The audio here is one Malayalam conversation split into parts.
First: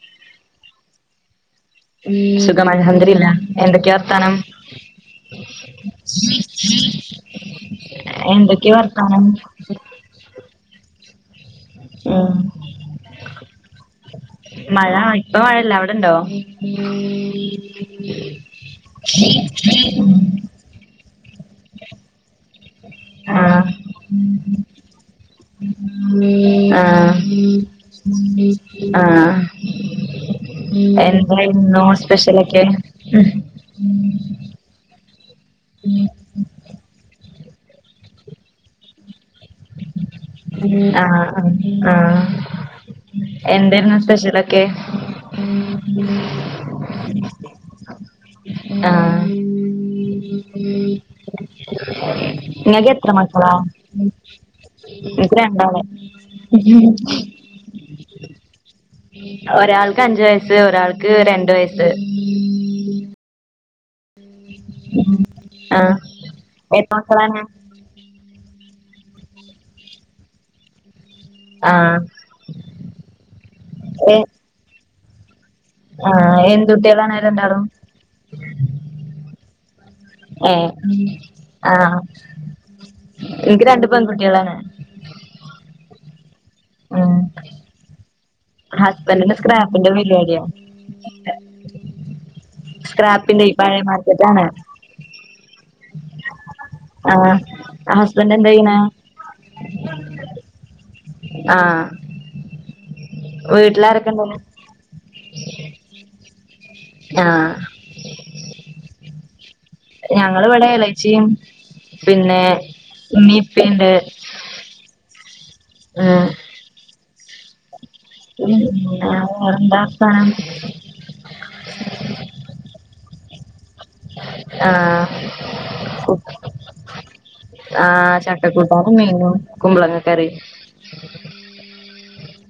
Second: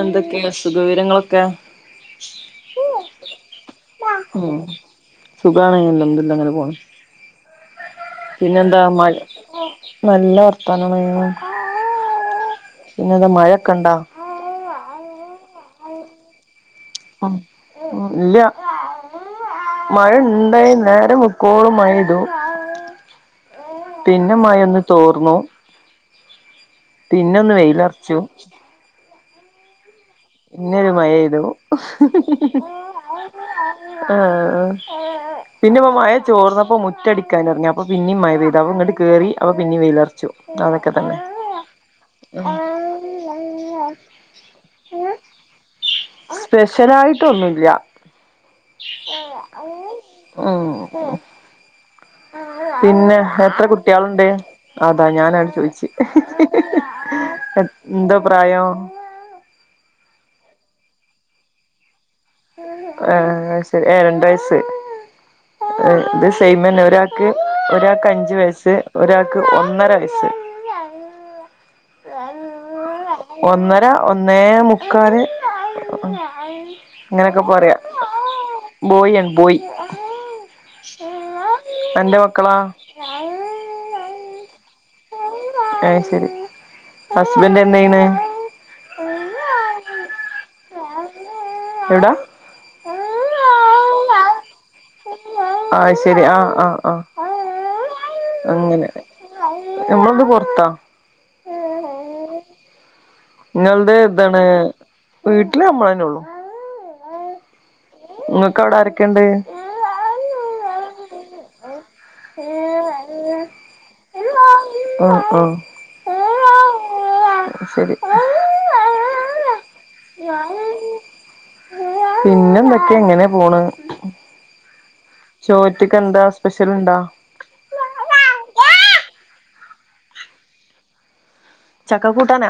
എന്തൊക്കെ സുഖവിവരങ്ങളൊക്കെ സുഖം അൽ ഹംദുരില്ല എന്തൊക്കെ വർത്താനം ഉം സുഖാണ് അൽഹംദുലില്ലാഹ് അങ്ങനെ പോണ് എന്തൊക്കെ പിന്നെന്താ മഴ വർത്താനം നല്ല വർത്താനണ് ആഹ് പിന്നെന്താ മഴക്കെണ്ടാ മഴ ഇപ്പ മഴല്ല അവിടെണ്ടോ ഉം ഇല്ല മഴഇണ്ടായി നേരെ വെ കോള മയായ്തു ആഹ് പിന്നെ മയൊന്ന് തോർന്നു ആഹ് പിന്നൊന്ന് വെയിലറച്ചു ആഹ് പിന്നൊരു മഴെയ്തു എന്തായിരുന്നു സ്പെഷ്യലൊക്കെ ആഹ് ആഹ് പിന്നെ ഇപ്പ മഴ ചോർന്നപ്പോ മുറ്റടിക്കാനറങ്ങി അപ്പൊ പിന്നെ മഴ പെയ്ത് അപ്പ ഇങ്ട്ട് കേറി അപ്പൊ പിന്നെ വെ യ് ലർച്ചു അതൊക്കെ തന്നെ എന്തരുന്നു സ്പെഷ്യലൊക്കെ സ്പെഷ്യലായിട്ടൊന്നുല്ല ആഹ് ഉം ഉം ഇങ്ങക്ക് എത്ര പിന്നെ മക്കളാ എത്ര കുട്യളുണ്ട് അതാ എനിക്ക് ഞാനഹ് രണ്ടാള് ചോദിച് എന്താ പ്രായം ഒരാൾക്ക് അഞ്ചു വയസ്സ് ഒരാൾക്ക് രണ്ട് വയസ്സ് ആഹ് ശരി ഏഹ് രണ്ട് വയസ് സ് ആഹ് ഇത് സെമ് ന്നെ എത്ര ഒരാൾക്ക് മക്കളാണ് ഒരാൾക്ക് അഞ്ചു വയസ്സ് ഒരാൾക്ക് ഒന്നര വയസ്സ് ആഹ് ഒന്നര ഏഹ് ഒന്നേ മു ക്കാൽ ആഹ് എന്തുട്ടികളാണ് ഇങ്ങനെയൊക്കെ രണ്ടാളും പറയാ ബോയി ആണ് ബോയ് ഏ ആ അന്റെ മക്കളാ ഇനിക്ക് രണ്ട് പെൺകുട്ടികളാണ് എ ശരി ഹസ്ബന്റ് ന്തായ്യണ് ഹസ്ബന്റിനു സ്ക്രാപ്പിന്റെ പരിപാടിയാണ് എവിടാ സ്ക്രാപ്പിന്റെ പഴയ മാർക്കറ്റാണ് ആഹ് ശരി ആഹ് ആഹ് ആഹ് ഹസ്ബൻഡ് എന്താ ചെയ്യണെ അങ്ങനെ ഞമ്മള് ന്ന് പൊറത്താ ആഹ് ങ്ങൾ ത് വീട്ടിലാരൊക്കെ ഉണ്ട് എന്താണ് വീട്ടില് മ്മളന്നെ ഉള്ളു ആഹ് ങ്ങക്ക് അവിടെ ആരോക്കെയുണ്ട് ഞങ്ങളിവിടെ എളച്ചിയും പിന്നെ ഉമ്മീംപ്പിണ്ട് ഓഹ് ഓ ഹ് ഏ ഹ് ശരി [inaudible] പിന്നെ എന്തൊക്കെയ ങ്ങനെ പോണ് ആഹ് ചോറ്റ്ക്ക് ന്താ സ്പെഷ്യൽ ണ്ടാ ആഹ് ചക്കക്കൂട്ടാനും മീനും കുമ്പളങ്ങ കറിയും ചക്ക കൂട്ടാനോ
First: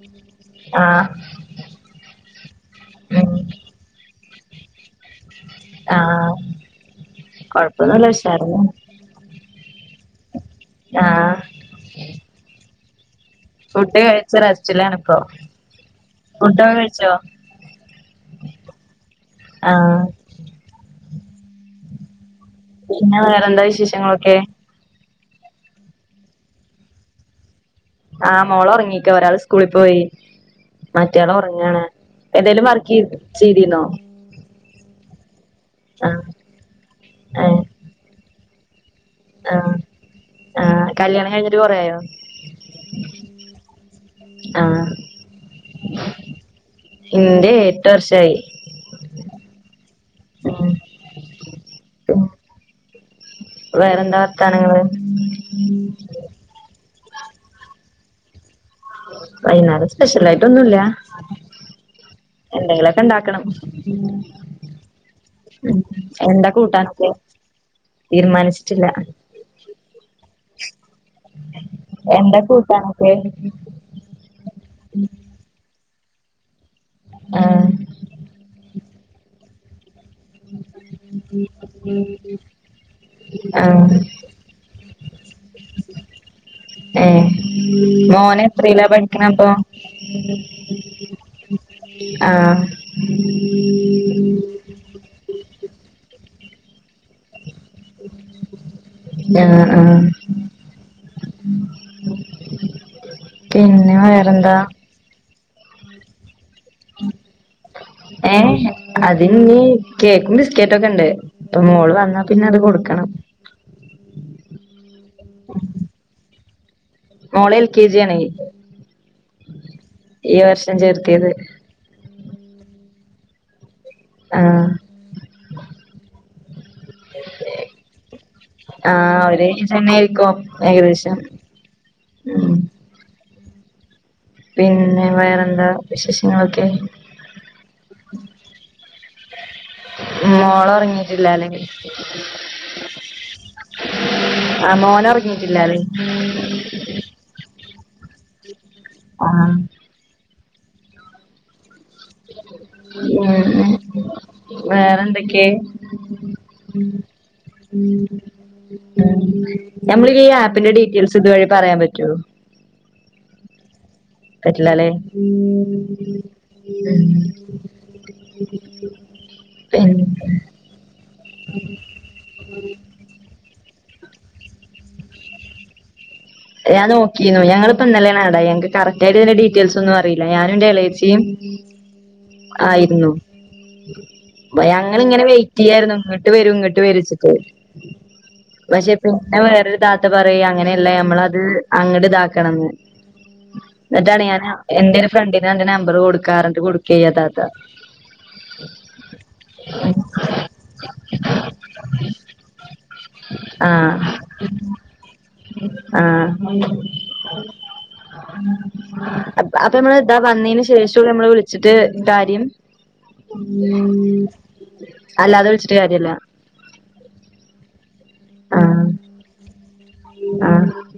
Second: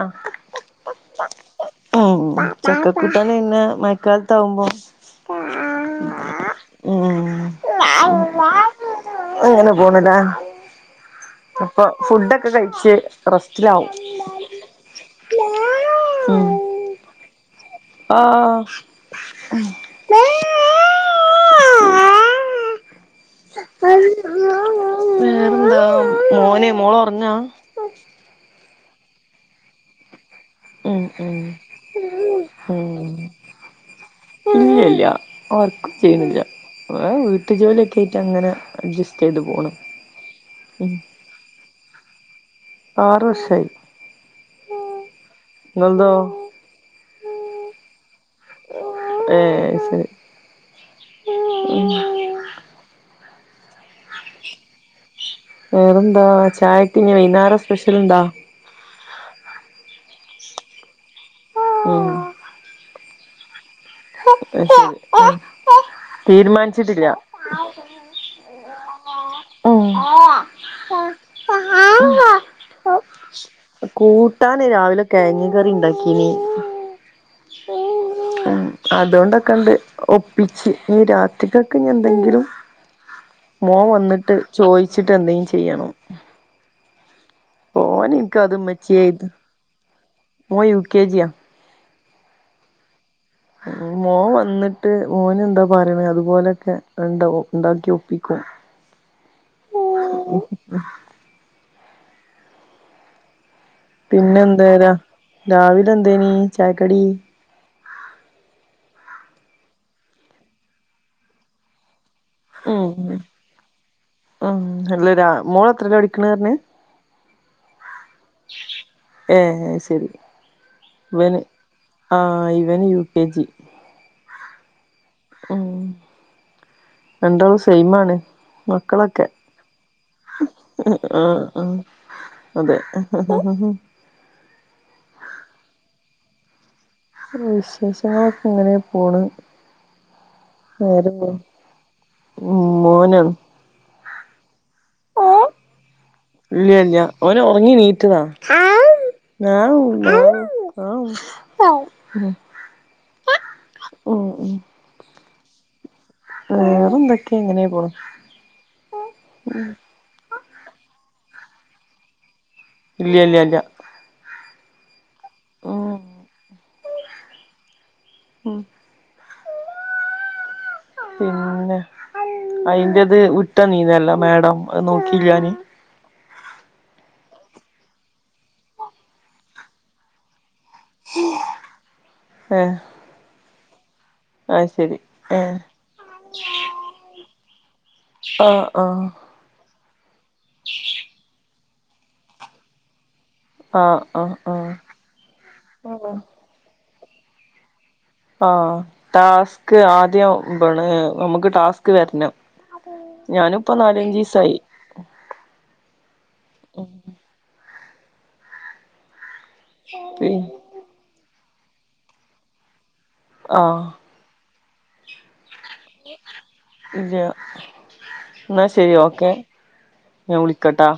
ആഹ് ഉം ഉം ചക്കകൂട്ടാന് ന്നെ മഴക്കാലത്ത് ആവുമ്പോ ആഹ് ഉം കൊഴപ്പൊന്നുല്ല ഉഷാറാന്നെ ആണ് അങ്ങനെ പോണ് ലേ ആഹ് അപ്പൊ ഫുഡൊക്കെ കഴിച്ച് റെസ്റ്റിലാവും ഫുഡ് കഴിച്ച റസ്റ്റിലണ്പ്പോ ഉം ഫുഡ്യൊക്കെ കഴിച്ചോ ആഹ് ആഹ് പിന്നെ വേറെ എന്താ വിശേഷങ്ങളൊക്കെ വേറെന്താ മോനെ മോള ഒറങ്ങ ആഹ് മോള ഒറങ്ങീക്ക ഒരാൾ സ്കൂളിൽ പോയി ഉം മറ്റയാള് ഉം ഉറങ്ങണ് ഏന്തേലും വർക്ക് ചെയ ചെയ്തിന്നോ ഇല്ല ഇല്ല വർക്കൊന്നും ആഹ് ചെയ്യുന്നില്ല ഇവിടെ വീട്ടു ഏഹ് ജോലിയൊക്കെ ആയിട്ട് ഇങ്ങനെ അഡ്ജസ്റ്റ് പോണ് ആഹ് ആഹ് കല്യാണം കഴിഞ്ഞിട്ട് കൊറ ആയോ ആറു വർഷായി ആഹ് ഇങ്ങൾതോ ഇന്റെ എട്ട് വർഷായി ഏഹ് അയ്‌ ശരി ഉം വേറെ എന്താ വാർത്താനങ്ങള് വേറെന്താ ചായയ്ക്ക് വൈന്നേരം സ്പെഷ്യല് എന്താ വൈന്നേരം സ്പെഷ്യലായിട്ടൊന്നും ഇല്ല ഉം എന്തെങ്കിലും ഒക്കെ ഉണ്ടാക്കണം. അത് ശരി ഉം എന്താ തീരുമാനിച്ചിട്ടില്ല കൂട്ടാനൊക്കെ? തീരുമാനിച്ചിട്ടില്ല. ഉം എന്ത കൂട്ടാനൊക്കെ. കൂട്ടാന് രാവിലെ കിഴങ് കറി ഉണ്ടാക്കീനീ ആഹ് ഉം അതുകൊണ്ടൊക്കെണ്ട് ഒ ഒപ്പിച്ച് ഇഞ്ഞി രാത്രികക്ക് എന്തെങ്കിലും മോൻ ആഹ് വന്നിട്ട്. ചോയിച്ചിട്ട് എന്തെലും ചെയ്യണം. ഏഹ് ഓന് മോന് ഇൻക്കത് എത്രലാ ഇമ്മച്ചിയെ ഇത് പഠിക്ക്ണതപ്പൊ. മോൻ യു കെ ജിയാ ആഹ്. മോൻ വന്നിട്ട് മോന് എന്താ പറയണേ അതുപോലെയൊക്കെ അണ്ട് ഉണ്ടാക്കും. ആഹ് ആഹ്. പിന്നെ. പിന്നെ വേറെന്താ എന്താ രാവില എന്തേനി ചായക്കടി. ഏഹ് അതിലഞ്ഞി കേക്കും ബിസ്കറ്റൊക്കെ ഉണ്ട് ഇപ്പൊ മോള് വന്ന. പിന്നെ അത് കൊടുക്കണം. ഉം ഉം അല്ല രാ മോള് എത്രയിലാ പഠിക്ക് ണേ പറഞ്ഞേ മോള് എൽ കെ ജി ആണ് ഏഹ് അത് ശരി ഈ വർഷം ചേർത്തിയത്. ആ ഇവൻ യു കെ ജി. ആഹ് ഉം രണ്ടാളും സെയ്മാണ്. ആ ഒരേയ്ജ് തന്നെയായിരിക്കും ഏകദേശം. ആഹ് ആഹ് ഉം അതെ. പിന്നെ വേറെന്താ വിശേഷങ്ങളൊക്കെ. വിശേഷങ്ങളക്കെ ഇങ്ങനെ പോണ്. മോള് നേരം ഉറങ്ങിട്ടില്ലാല്ലേ ഉം മേനാണ് ആ മോനൊറങ്ങിട്ടില്ലല്ലേ. ഇല്ല ഇല്ല ഓന് ഒറങ്ങി നീറ്റതാ ആഹ് ഉം ഉം ഉം ഉം വേറെ എന്തൊക്കെ? വേറന്തൊക്കെ ഇങ്ങനെ പോണു. ഞമ്മളി ഈ ആപ്പിന്റെ ഡീറ്റെയിൽസ് ഇതുവഴി പറയാൻ പറ്റോ. ഇല്ല ഇല്ല ഇല്ല. പറ്റില്ലാല്ലേ. ഉം ഉം. പിന്നെ പിന്നെ അയിന്റത് വിട്ടനീനല്ല മാഡം അത് നോക്കിലാനി. ഞാ നോക്കിന്നു. ഞങ്ങളിപ്പോ ഇന്നെലെയാണ് ആഡായത്. കറക്ടായിട്ട് ഇതിന്റെ ഡീറ്റയിൽസ് ഒന്നും അറിയില്ല. ഞാനും എന്റെ എളേ ച്ചീം ഏഹ് ആയിരുന്നു. അത് ശരി ഞങ്ങള്ങ്ങനെ വെയിറ്റ് ഏഹ് ചെയ്യായിരുന്നു ഇങ്ങട്ട് വരും ഇങ്ങട്ട് വരിച്ചിട്ട്. പക്ഷെ ആഹ് പിന്നെ വേറൊരു താത്ത പറയ അങ്ങനെയല്ല നമ്മളത് അങ്ങട് ഇതാക്കണംന്ന്. ആഹ് എന്നിട്ടാണ് ആഹ് ഞാൻ ആഹ് എന്റെ ഒരു ഫ്രണ്ടിന് എന്റെ നമ്പർ ആഹ് കൊടുക്കാറ്ണ്ട് കൊടുക്കേയി ആ താത്ത. ആഹ് ടാസ്ക് ആദ്യം എന്താണ് നമുക്ക് ടാസ്ക് വരണം. ഞാനുപ്പ നാലഞ്ചിസായി. ആഹ്. അപ്പൊ നമ്മള് ഇതാ പി വന്നതിന് ശേഷം നമ്മള് വിളിച്ചിട്ട് കാര്യം. ഉം ആഹ് അല്ലാതെ വിളിച്ചിട്ട് കാര്യല്ല. ല്ല്യാ ന്നാ ആഹ് ശെരി ഓക്കെ, ഞാ ആഹ് വിളിക്കാട്ടാ.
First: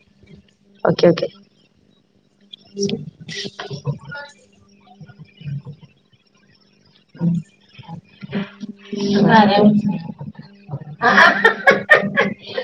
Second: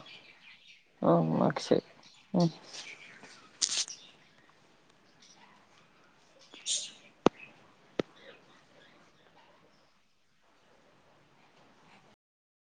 ഓക്കെ ആഹ് ഓക്കേ ശെരി ഉം. [inaudible] [inaudible] [inaudible]